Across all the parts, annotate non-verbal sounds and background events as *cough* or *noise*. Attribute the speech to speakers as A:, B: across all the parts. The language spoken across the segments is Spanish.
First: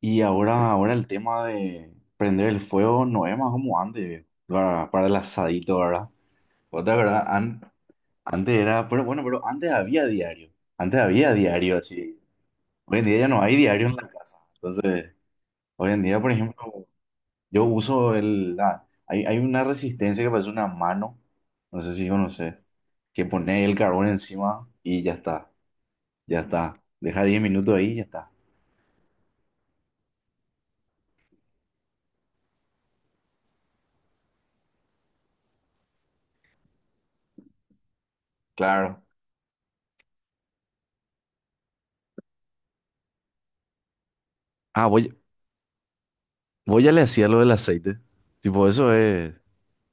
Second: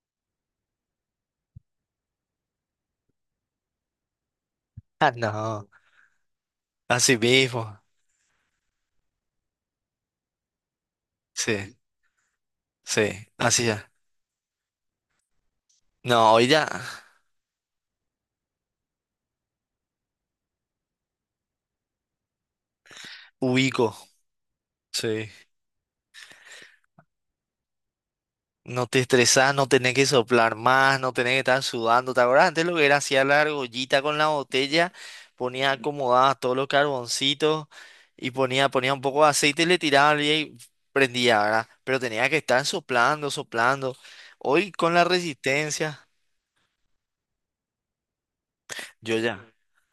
A: Y ahora el tema de prender el fuego no es más como antes, para
B: Ah,
A: el
B: no,
A: asadito, ¿verdad? Otra
B: así
A: verdad,
B: mismo.
A: antes era, pero bueno, pero antes había
B: Sí,
A: diario así. Hoy en
B: sí,
A: día ya no hay
B: así
A: diario
B: ya.
A: en la casa. Entonces, hoy en día, por
B: No, hoy ya
A: ejemplo, yo uso hay una resistencia que parece una mano, no sé si conoces, que pone el
B: ubico.
A: carbón encima y ya
B: Sí.
A: está, ya está. Deja 10 minutos ahí y ya está.
B: No te estresás, no tenés que soplar más, no tenés que estar sudando. ¿Te acuerdas antes lo que era? Hacía la argollita con la botella, ponía acomodadas todos los carboncitos y ponía un
A: Claro.
B: poco de aceite y le tiraba y prendía, ¿verdad? Pero tenía que estar soplando, soplando. Hoy
A: Ah,
B: con la
A: voy
B: resistencia,
A: Vos ya le hacía lo del aceite. Tipo, eso
B: yo
A: es.
B: ya.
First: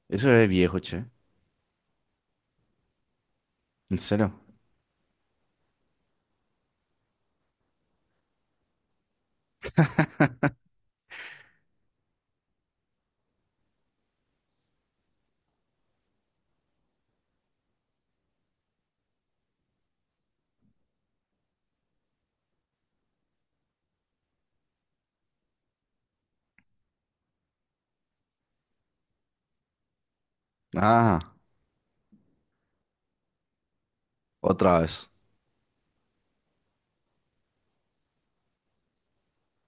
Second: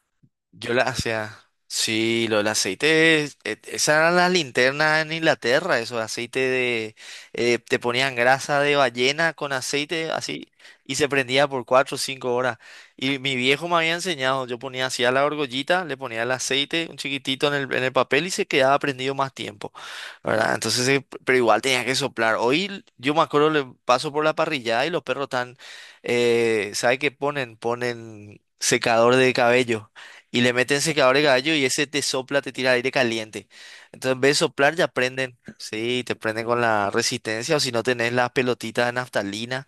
A: Eso es
B: Yo
A: viejo,
B: la, o
A: che.
B: sea, sí, los aceites, esas
A: ¿En
B: eran las
A: serio?
B: linternas en Inglaterra, esos aceite de, te ponían grasa de ballena con aceite así y se prendía por 4 o 5 horas. Y mi viejo me había enseñado, yo ponía así a la argollita, le ponía el aceite un chiquitito en el papel y se quedaba prendido más tiempo, ¿verdad? Entonces, pero igual tenía que soplar. Hoy yo me acuerdo, le paso por la parrillada y los perros están, ¿sabe qué ponen? Ponen secador de cabello. Y le meten secador
A: Ah,
B: de cabello y ese te sopla, te tira aire caliente. Entonces, en vez de soplar,
A: otra
B: ya
A: vez.
B: prenden. Sí, te prenden con la resistencia o si no tenés las pelotitas de naftalina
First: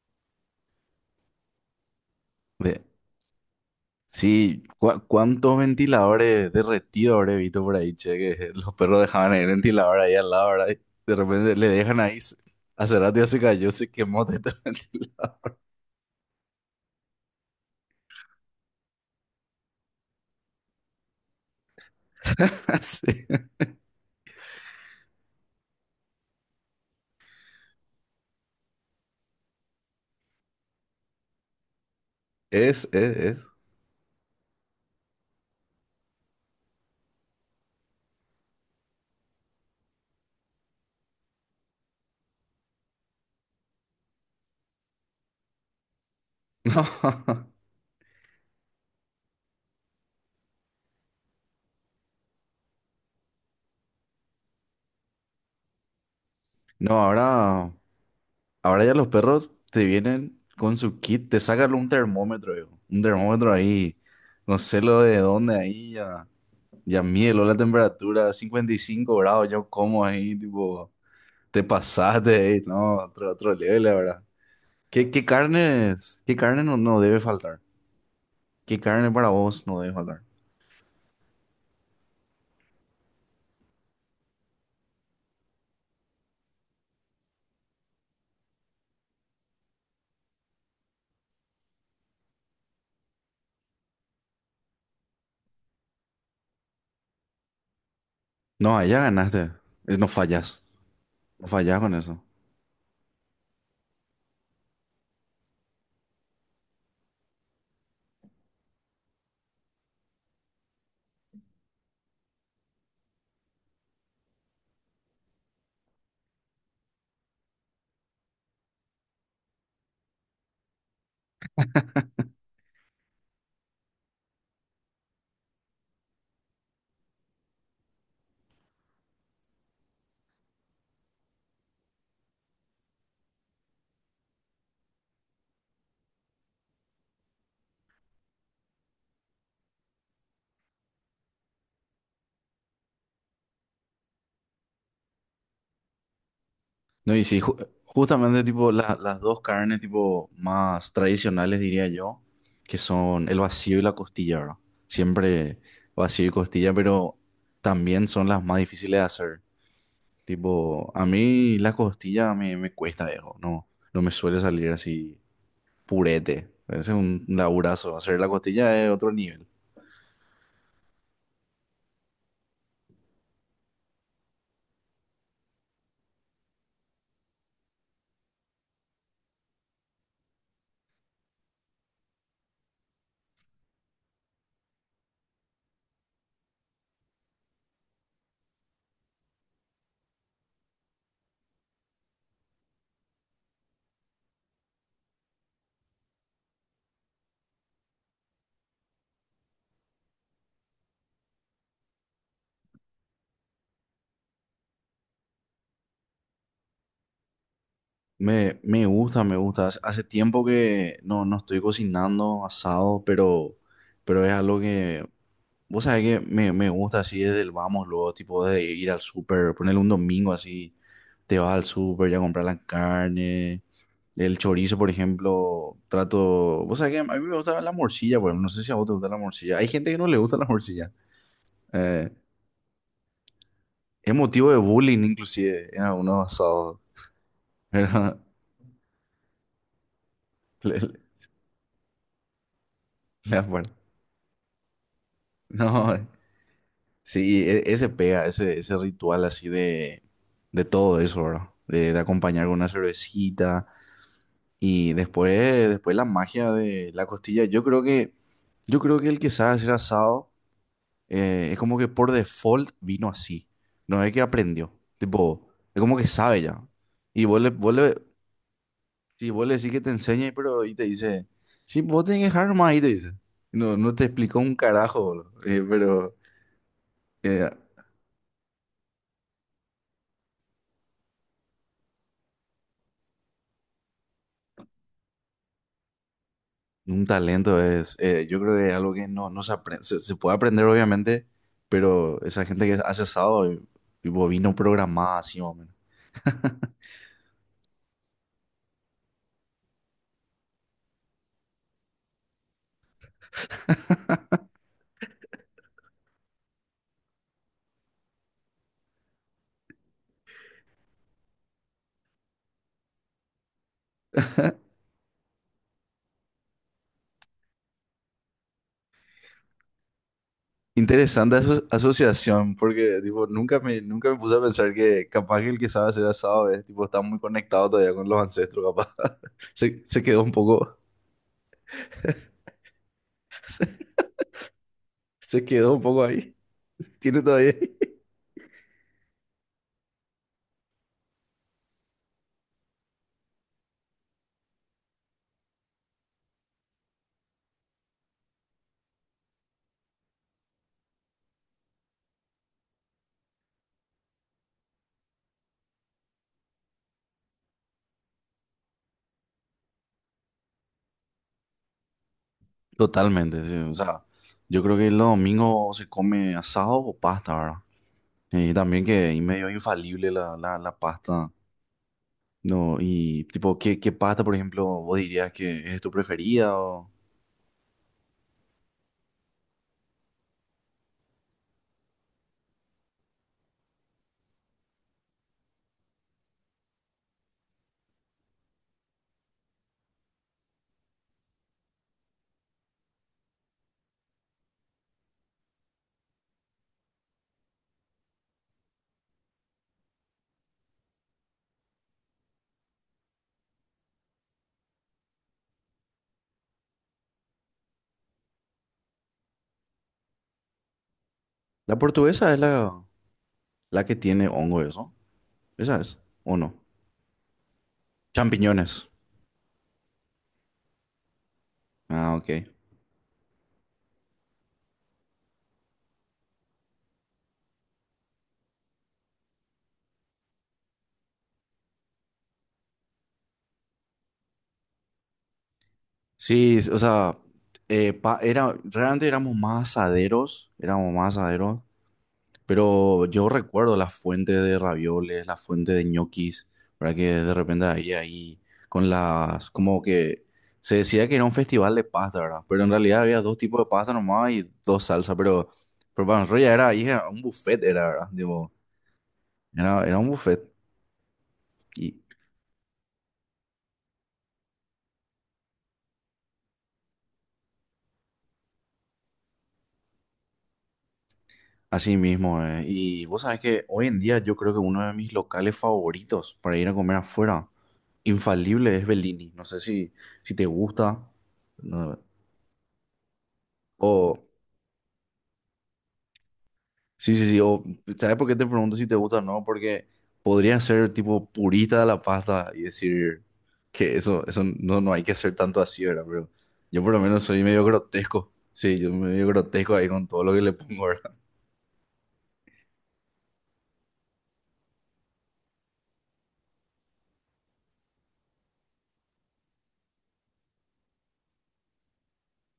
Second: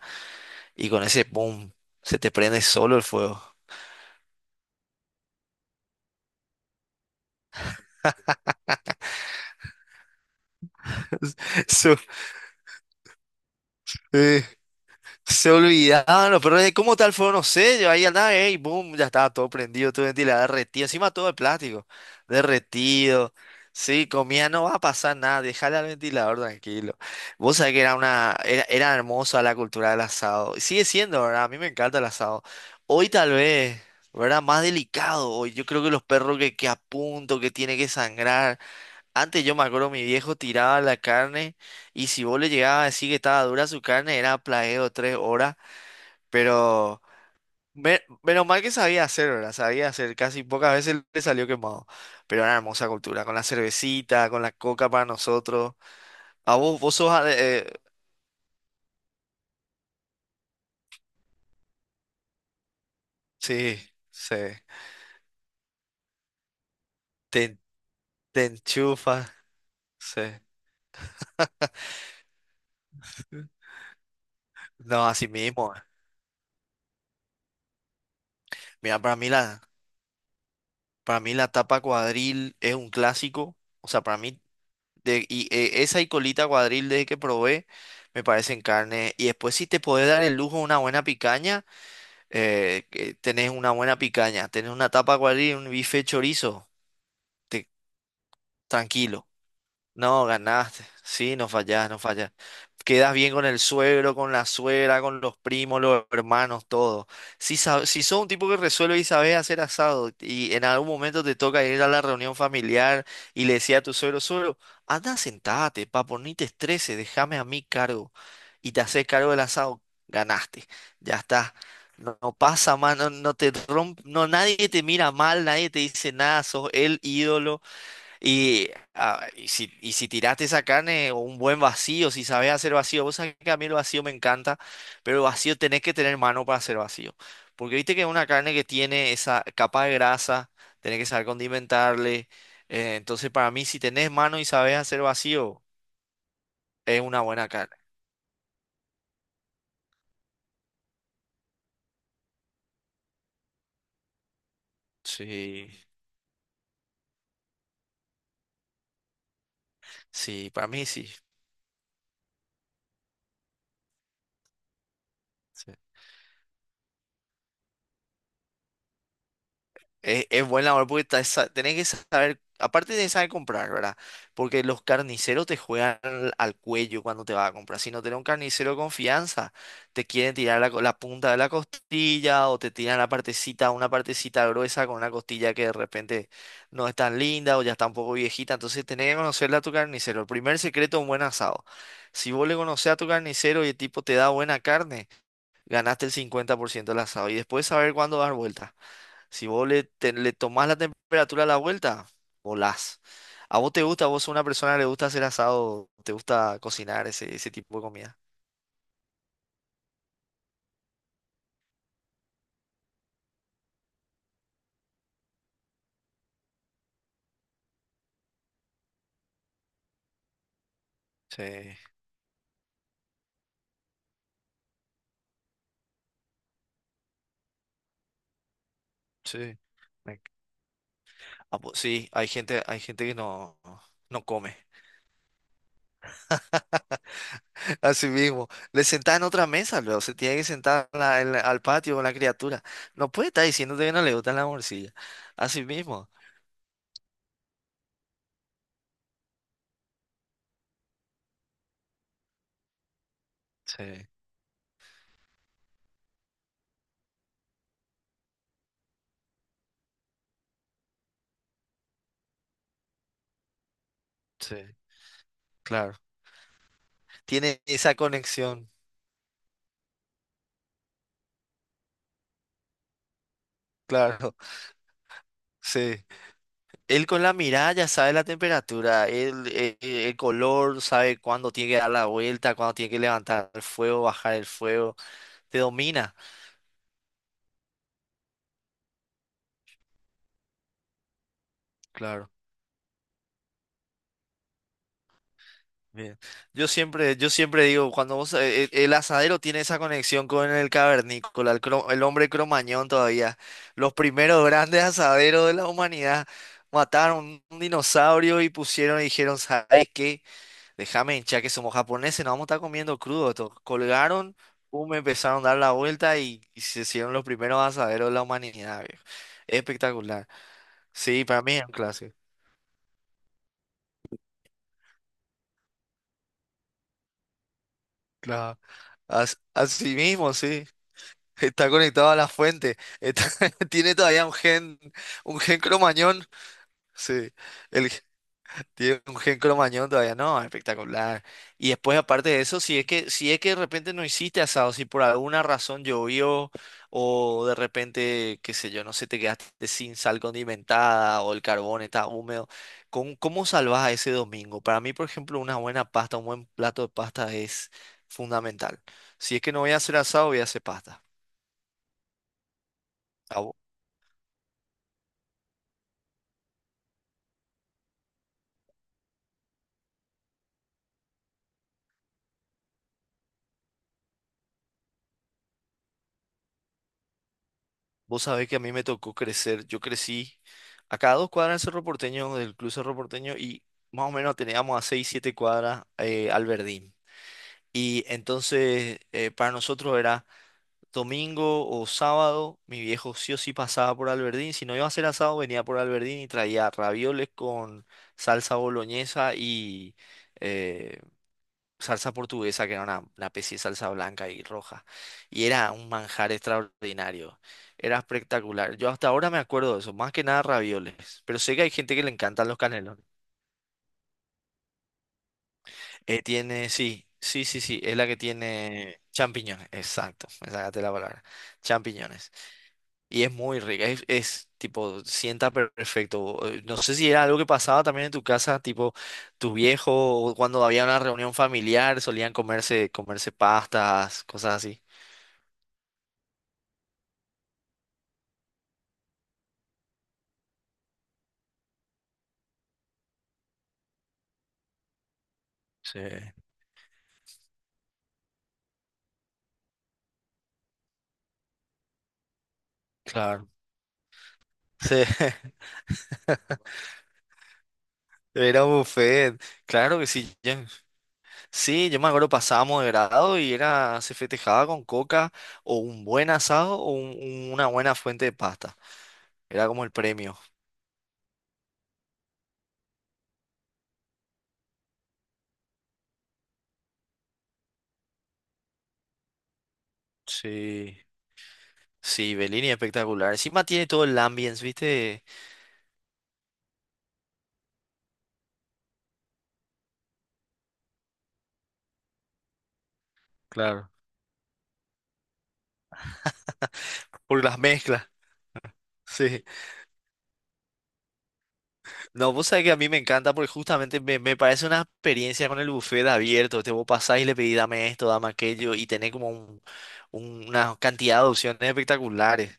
B: y con ese boom, se te prende
A: Ve-
B: solo el fuego.
A: Sí, ¿cuántos ventiladores derretidos habré visto por ahí, che? Que *laughs* los perros dejaban el ventilador ahí al lado, ¿verdad? Y de repente le dejan
B: *laughs*
A: ahí. Hace rato ya se cayó, se quemó *laughs* todo el
B: Eso, se
A: ventilador.
B: olvidaban los perros de cómo tal fueron los sellos. Ahí andaba, y boom, ya estaba todo prendido, todo ventilado, derretido. Encima todo de plástico,
A: *laughs* Sí.
B: derretido. Sí, comía, no va a pasar nada, déjale al ventilador tranquilo. Vos sabés que era una, era, era hermosa la cultura del asado. Y sigue siendo, ¿verdad? A mí me encanta el asado.
A: Es,
B: Hoy
A: es,
B: tal
A: es.
B: vez, ¿verdad? Más delicado. Hoy yo creo que los perros que a punto, que tiene que sangrar. Antes yo me acuerdo, mi viejo tiraba la carne y si vos le llegabas a decir que estaba dura su carne, era plagueo 3 horas,
A: *laughs*
B: pero
A: No.
B: menos mal que sabía hacer, ¿verdad? Sabía hacer, casi pocas veces le salió quemado, pero una hermosa cultura, con la cervecita, con la coca para nosotros. A vos, vos
A: No,
B: sos...
A: ahora. Ahora ya los perros te vienen con su kit, te sacan un termómetro, viejo. Un termómetro
B: sí,
A: ahí,
B: sí,
A: no sé lo de dónde ahí, ya, mieló
B: te,
A: la temperatura,
B: te
A: 55
B: enchufas,
A: grados, yo como
B: sí.
A: ahí, tipo, te pasaste, *laughs* ahí, no, otro level, la verdad.
B: No,
A: ¿Qué
B: así mismo.
A: carnes, qué carne no debe faltar? ¿Qué
B: Mira,
A: carne para vos no debe faltar?
B: para mí la tapa cuadril es un clásico. O sea, para mí de, y esa y colita cuadril de que probé me parecen carne. Y después si te podés dar el lujo de una buena picaña, que tenés una buena picaña. Tenés una tapa cuadril un bife chorizo. te-
A: No, allá
B: Tranquilo.
A: ganaste, no
B: No,
A: fallas,
B: ganaste. Sí,
A: no
B: no
A: fallas
B: fallás,
A: con
B: no
A: eso.
B: fallás. Quedas bien con el suegro, con la suegra, con los primos, los hermanos, todo. Si, si sos un tipo que resuelve y sabes hacer asado y en algún momento te toca ir a la reunión familiar y le decía a tu suegro, suegro, anda, sentate, papo, ni te estreses, déjame a mí cargo. Y te haces cargo del asado, ganaste. Ya está. No, no pasa más, no, no te romp, no, nadie te mira mal, nadie te dice nada, sos el ídolo. Y, ah, y si tiraste esa carne, o un buen vacío, si sabes hacer vacío, vos sabés que a mí el vacío me encanta, pero el vacío tenés que tener mano para hacer vacío. Porque viste que es una carne que tiene esa capa de grasa, tenés que saber condimentarle. Entonces, para mí, si tenés mano y sabes hacer vacío, es
A: No,
B: una
A: y sí,
B: buena carne.
A: justamente tipo las dos carnes tipo más tradicionales diría yo, que son el vacío y la costilla, ¿verdad? Siempre
B: Sí,
A: vacío y costilla, pero también son las más difíciles de hacer.
B: sí, para mí
A: Tipo, a
B: sí.
A: mí la costilla me, me cuesta, viejo, no, me suele salir así purete. Ese es un laburazo, hacer la costilla es otro nivel.
B: Es buen labor porque tenés que saber, aparte de saber comprar, ¿verdad? Porque los carniceros te juegan al, al cuello cuando te vas a comprar. Si no tenés un carnicero de confianza, te quieren tirar la, la punta de la costilla o te tiran la partecita, una partecita gruesa con una costilla que de repente no es tan linda o ya está un poco viejita. Entonces tenés que conocerle a tu carnicero. El primer secreto es un buen asado. Si vos le conocés a tu carnicero y el tipo te da buena carne, ganaste el 50% del asado. Y después saber cuándo dar vuelta. Si vos le, le tomás la temperatura a la vuelta, volás. ¿A vos te gusta? ¿Vos sos una persona que le gusta hacer asado? ¿Te gusta cocinar ese, ese tipo de comida?
A: Me gusta, me gusta. Hace tiempo que no estoy cocinando asado, pero es algo que vos sabés que me gusta así desde el vamos, luego, tipo de ir al súper, ponerle un domingo así, te
B: Sí,
A: vas al súper ya a comprar la carne, el chorizo, por ejemplo, trato, vos sabés que a mí me gusta la morcilla, por ejemplo, no sé si a vos te gusta la
B: sí.
A: morcilla, hay gente que no
B: Me-
A: le
B: enc-
A: gusta la morcilla,
B: Ah, pues sí,
A: eh,
B: hay gente que no,
A: es
B: no
A: motivo de
B: come.
A: bullying inclusive en algunos asados,
B: *laughs* Así
A: pero
B: mismo.
A: *laughs*
B: Le sentás en otra mesa, luego se tiene que
A: le-
B: sentar
A: le-
B: en la- al patio con la criatura. No puede
A: le
B: estar
A: acuerdo.
B: diciéndote que no le gustan las morcillas. Así
A: No,
B: mismo.
A: sí, ese pega, ese ritual así de todo eso, ¿verdad? De acompañar con una cervecita.
B: Sí,
A: Y después, después la magia de la costilla, yo creo que el que sabe hacer asado es como que por default vino así. No es que
B: sí,
A: aprendió. Tipo, es
B: claro.
A: como que sabe ya. Y
B: Tiene esa conexión,
A: sí, vos le decís que te enseñe, pero y te dice, sí, vos tenés que dejar más ahí, te dice. no, te
B: claro.
A: explicó un
B: *laughs*
A: carajo, boludo.
B: Sí. Él con la
A: Eh,
B: mirada ya sabe la temperatura, él, el color, sabe cuándo tiene que dar la vuelta, cuándo tiene que levantar el fuego, bajar el fuego, te domina.
A: Un talento es, yo creo que es algo que no, se aprende, se puede aprender obviamente, pero
B: Claro.
A: esa gente que hace asado, y- tipo vino programada así más o menos.
B: Bien. Yo siempre digo, cuando vos, el asadero tiene esa conexión con el cavernícola, el, el hombre cromañón todavía, los primeros
A: *laughs*
B: grandes asaderos de la humanidad mataron un dinosaurio y pusieron y dijeron, ¿sabes qué? Déjame, ya que somos japoneses, nos vamos a estar comiendo crudo. Esto. Colgaron, me empezaron a dar la vuelta y se hicieron los primeros asaderos de la humanidad, viejo. Espectacular. Sí,
A: Interesante
B: para mí es
A: aso-
B: un clásico.
A: asociación, porque tipo, nunca me puse a pensar que capaz que el que sabe hacer asado es, tipo, está muy conectado todavía con los
B: Claro.
A: ancestros, capaz. *laughs* Se,
B: Así
A: se quedó un
B: mismo, sí.
A: poco,
B: Está conectado a la
A: *laughs*
B: fuente. Está- *laughs*
A: se,
B: tiene todavía un
A: se
B: gen
A: quedó un poco
B: cromañón.
A: ahí. *laughs* Tiene
B: Sí.
A: todavía ahí.
B: El, tiene un gen cromañón todavía, no, espectacular. Y después, aparte de eso, si es que, si es que de repente no hiciste asado, si por alguna razón llovió, o de repente, qué sé yo, no sé, te quedaste sin sal condimentada, o el carbón está húmedo, ¿cómo, cómo salvás a ese domingo? Para mí, por ejemplo, una buena pasta, un buen plato de pasta es fundamental. Si es que no voy a hacer asado, voy a hacer pasta.
A: Totalmente, sí. O sea, yo creo que los domingos se come asado o pasta, ¿verdad? Y también que es medio infalible la pasta. No, y tipo, ¿qué pasta, por ejemplo, vos dirías que es tu preferida? O...
B: Vos sabés que a mí me tocó crecer. Yo crecí acá a dos cuadras del Cerro Porteño, del Club Cerro Porteño, y más o menos teníamos a seis, siete cuadras al Verdín. Y entonces para nosotros era domingo o sábado, mi viejo sí o sí pasaba por Alberdín. Si no iba a ser asado, venía por Alberdín y traía ravioles con salsa boloñesa y eh, salsa portuguesa, que era una especie de salsa blanca y roja. Y era un manjar extraordinario. Era espectacular. Yo hasta ahora me acuerdo de eso, más que nada ravioles. Pero sé que hay
A: La
B: gente que le
A: portuguesa es
B: encantan los
A: la,
B: canelones.
A: la que tiene hongo, eso. Esa es, ¿o no?
B: Tiene, sí, sí, sí, sí, es la que
A: Champiñones.
B: tiene champiñones. Exacto, me sacaste la palabra.
A: Ah, ok.
B: Champiñones. Y es muy rica, es, tipo, sienta perfecto. No sé si era algo que pasaba también en tu casa, tipo, tus viejos, o cuando había una reunión familiar, solían comerse, comerse pastas, cosas así.
A: Sí, o sea, era, realmente éramos más asaderos, éramos más asaderos. Pero yo recuerdo las fuentes de ravioles, las fuentes de
B: Sí,
A: ñoquis, ¿verdad? Que de repente ahí, ahí, con las, como que se decía que era un festival de pasta, ¿verdad? Pero en realidad había dos
B: claro.
A: tipos de pasta nomás y dos
B: Sí,
A: salsas,
B: *laughs*
A: pero para nosotros ya era, ahí era un buffet, era, ¿verdad? Digo,
B: era un buffet.
A: era,
B: Claro que
A: un
B: sí.
A: buffet
B: ya- Sí,
A: y
B: yo me acuerdo, pasábamos de grado y era, se festejaba con coca o un buen asado o un- una buena fuente de pasta. Era como el premio.
A: así mismo, eh. Y vos sabés que hoy en día yo creo que uno de mis locales favoritos para ir a comer afuera, infalible, es Bellini. No sé si, te
B: Sí,
A: gusta, no,
B: sí, Bellini es espectacular. Encima tiene todo
A: o...
B: el ambience, ¿viste?
A: Sí, sí, sí. O, ¿sabes por qué te pregunto si te gusta o no? Porque podría ser tipo purista de la pasta y decir
B: Claro.
A: que eso, no hay que hacer tanto así, ¿verdad? Pero yo por lo menos soy
B: Por las
A: medio
B: mezclas. *laughs*
A: grotesco. Sí, yo medio
B: Sí.
A: grotesco ahí con todo lo que le pongo, ¿verdad?
B: No, vos sabés que a mí me encanta porque justamente me, me parece una experiencia con el buffet abierto. Te vos pasás y le pedís dame esto, dame aquello y tenés como un- una cantidad de opciones espectaculares.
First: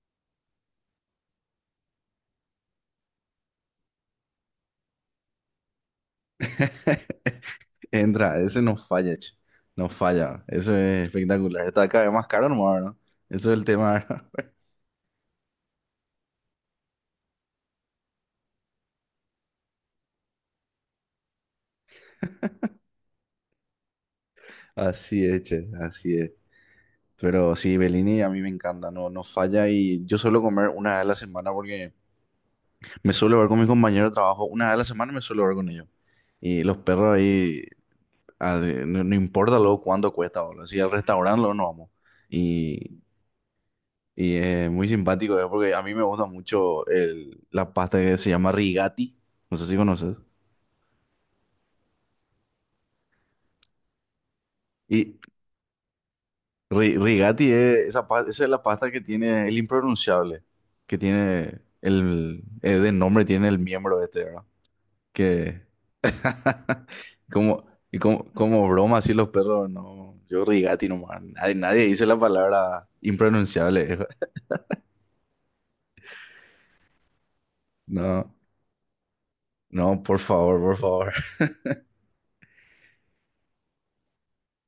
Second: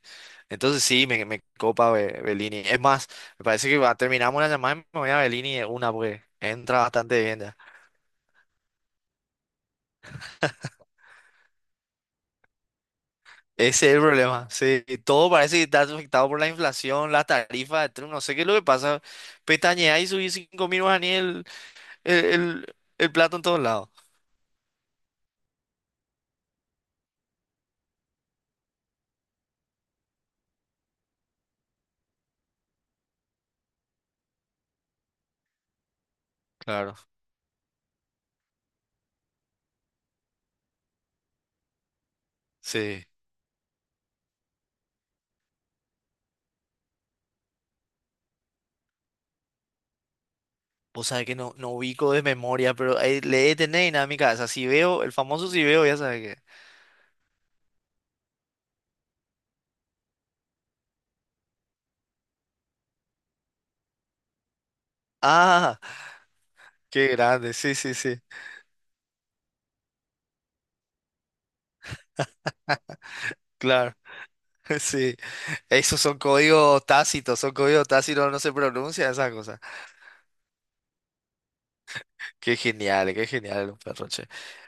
B: Entonces sí, me copa Bellini. Es más, me parece que va- terminamos la llamada y me voy a Bellini de una porque entra bastante
A: *laughs*
B: bien ya.
A: Entra, ese no falla, che. No falla. Eso es espectacular. Está cada vez más caro nomás, ¿no? Eso es el
B: Ese
A: tema,
B: es el
A: ¿verdad?
B: problema.
A: *laughs*
B: Sí, todo parece que está afectado por la inflación, las tarifas de Trump. No sé qué es lo que pasa. Pestañeás y subís 5.000 guaraníes el, el plato en todos lados.
A: Así es, che, así es. Pero sí, Bellini a mí me encanta, no, no falla y yo suelo comer una vez a la semana porque... Me suelo ver con mis compañeros de trabajo, una vez a la semana me suelo ver con ellos. Y los
B: Claro.
A: perros ahí, a ver, no, no importa luego cuánto cuesta, boludo. Si al restaurante luego nos vamos. Y,
B: Sí.
A: y es muy simpático, porque a mí me gusta mucho el- la pasta que se llama rigati. No sé si conoces.
B: O sea que no, no ubico de memoria, pero ahí le he tener en mi cabeza. Si veo, el
A: Y
B: famoso si veo, ya sabes que.
A: rigati es esa, esa es la pasta que tiene el impronunciable, que tiene el, de nombre tiene el miembro este, ¿verdad? Que
B: Ah,
A: *laughs*
B: qué grande,
A: como,
B: sí, sí,
A: y
B: sí,
A: como, como broma, así los perros, no. Yo rigati nomás. Nadie, nadie dice la palabra
B: claro,
A: impronunciable. *laughs*
B: *laughs* sí. Esos son códigos tácitos,
A: No,
B: no se pronuncia esa cosa.
A: no, por favor, por favor. *laughs*
B: Qué genial, un perro, che.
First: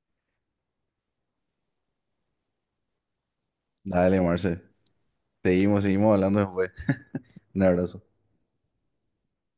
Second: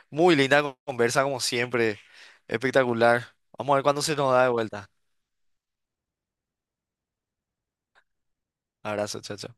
B: Muy linda conversa como siempre, espectacular. Vamos a ver cuándo se
A: Dale,
B: nos da de
A: Marce.
B: vuelta.
A: Seguimos hablando después. Un abrazo.
B: Abrazo, chacho.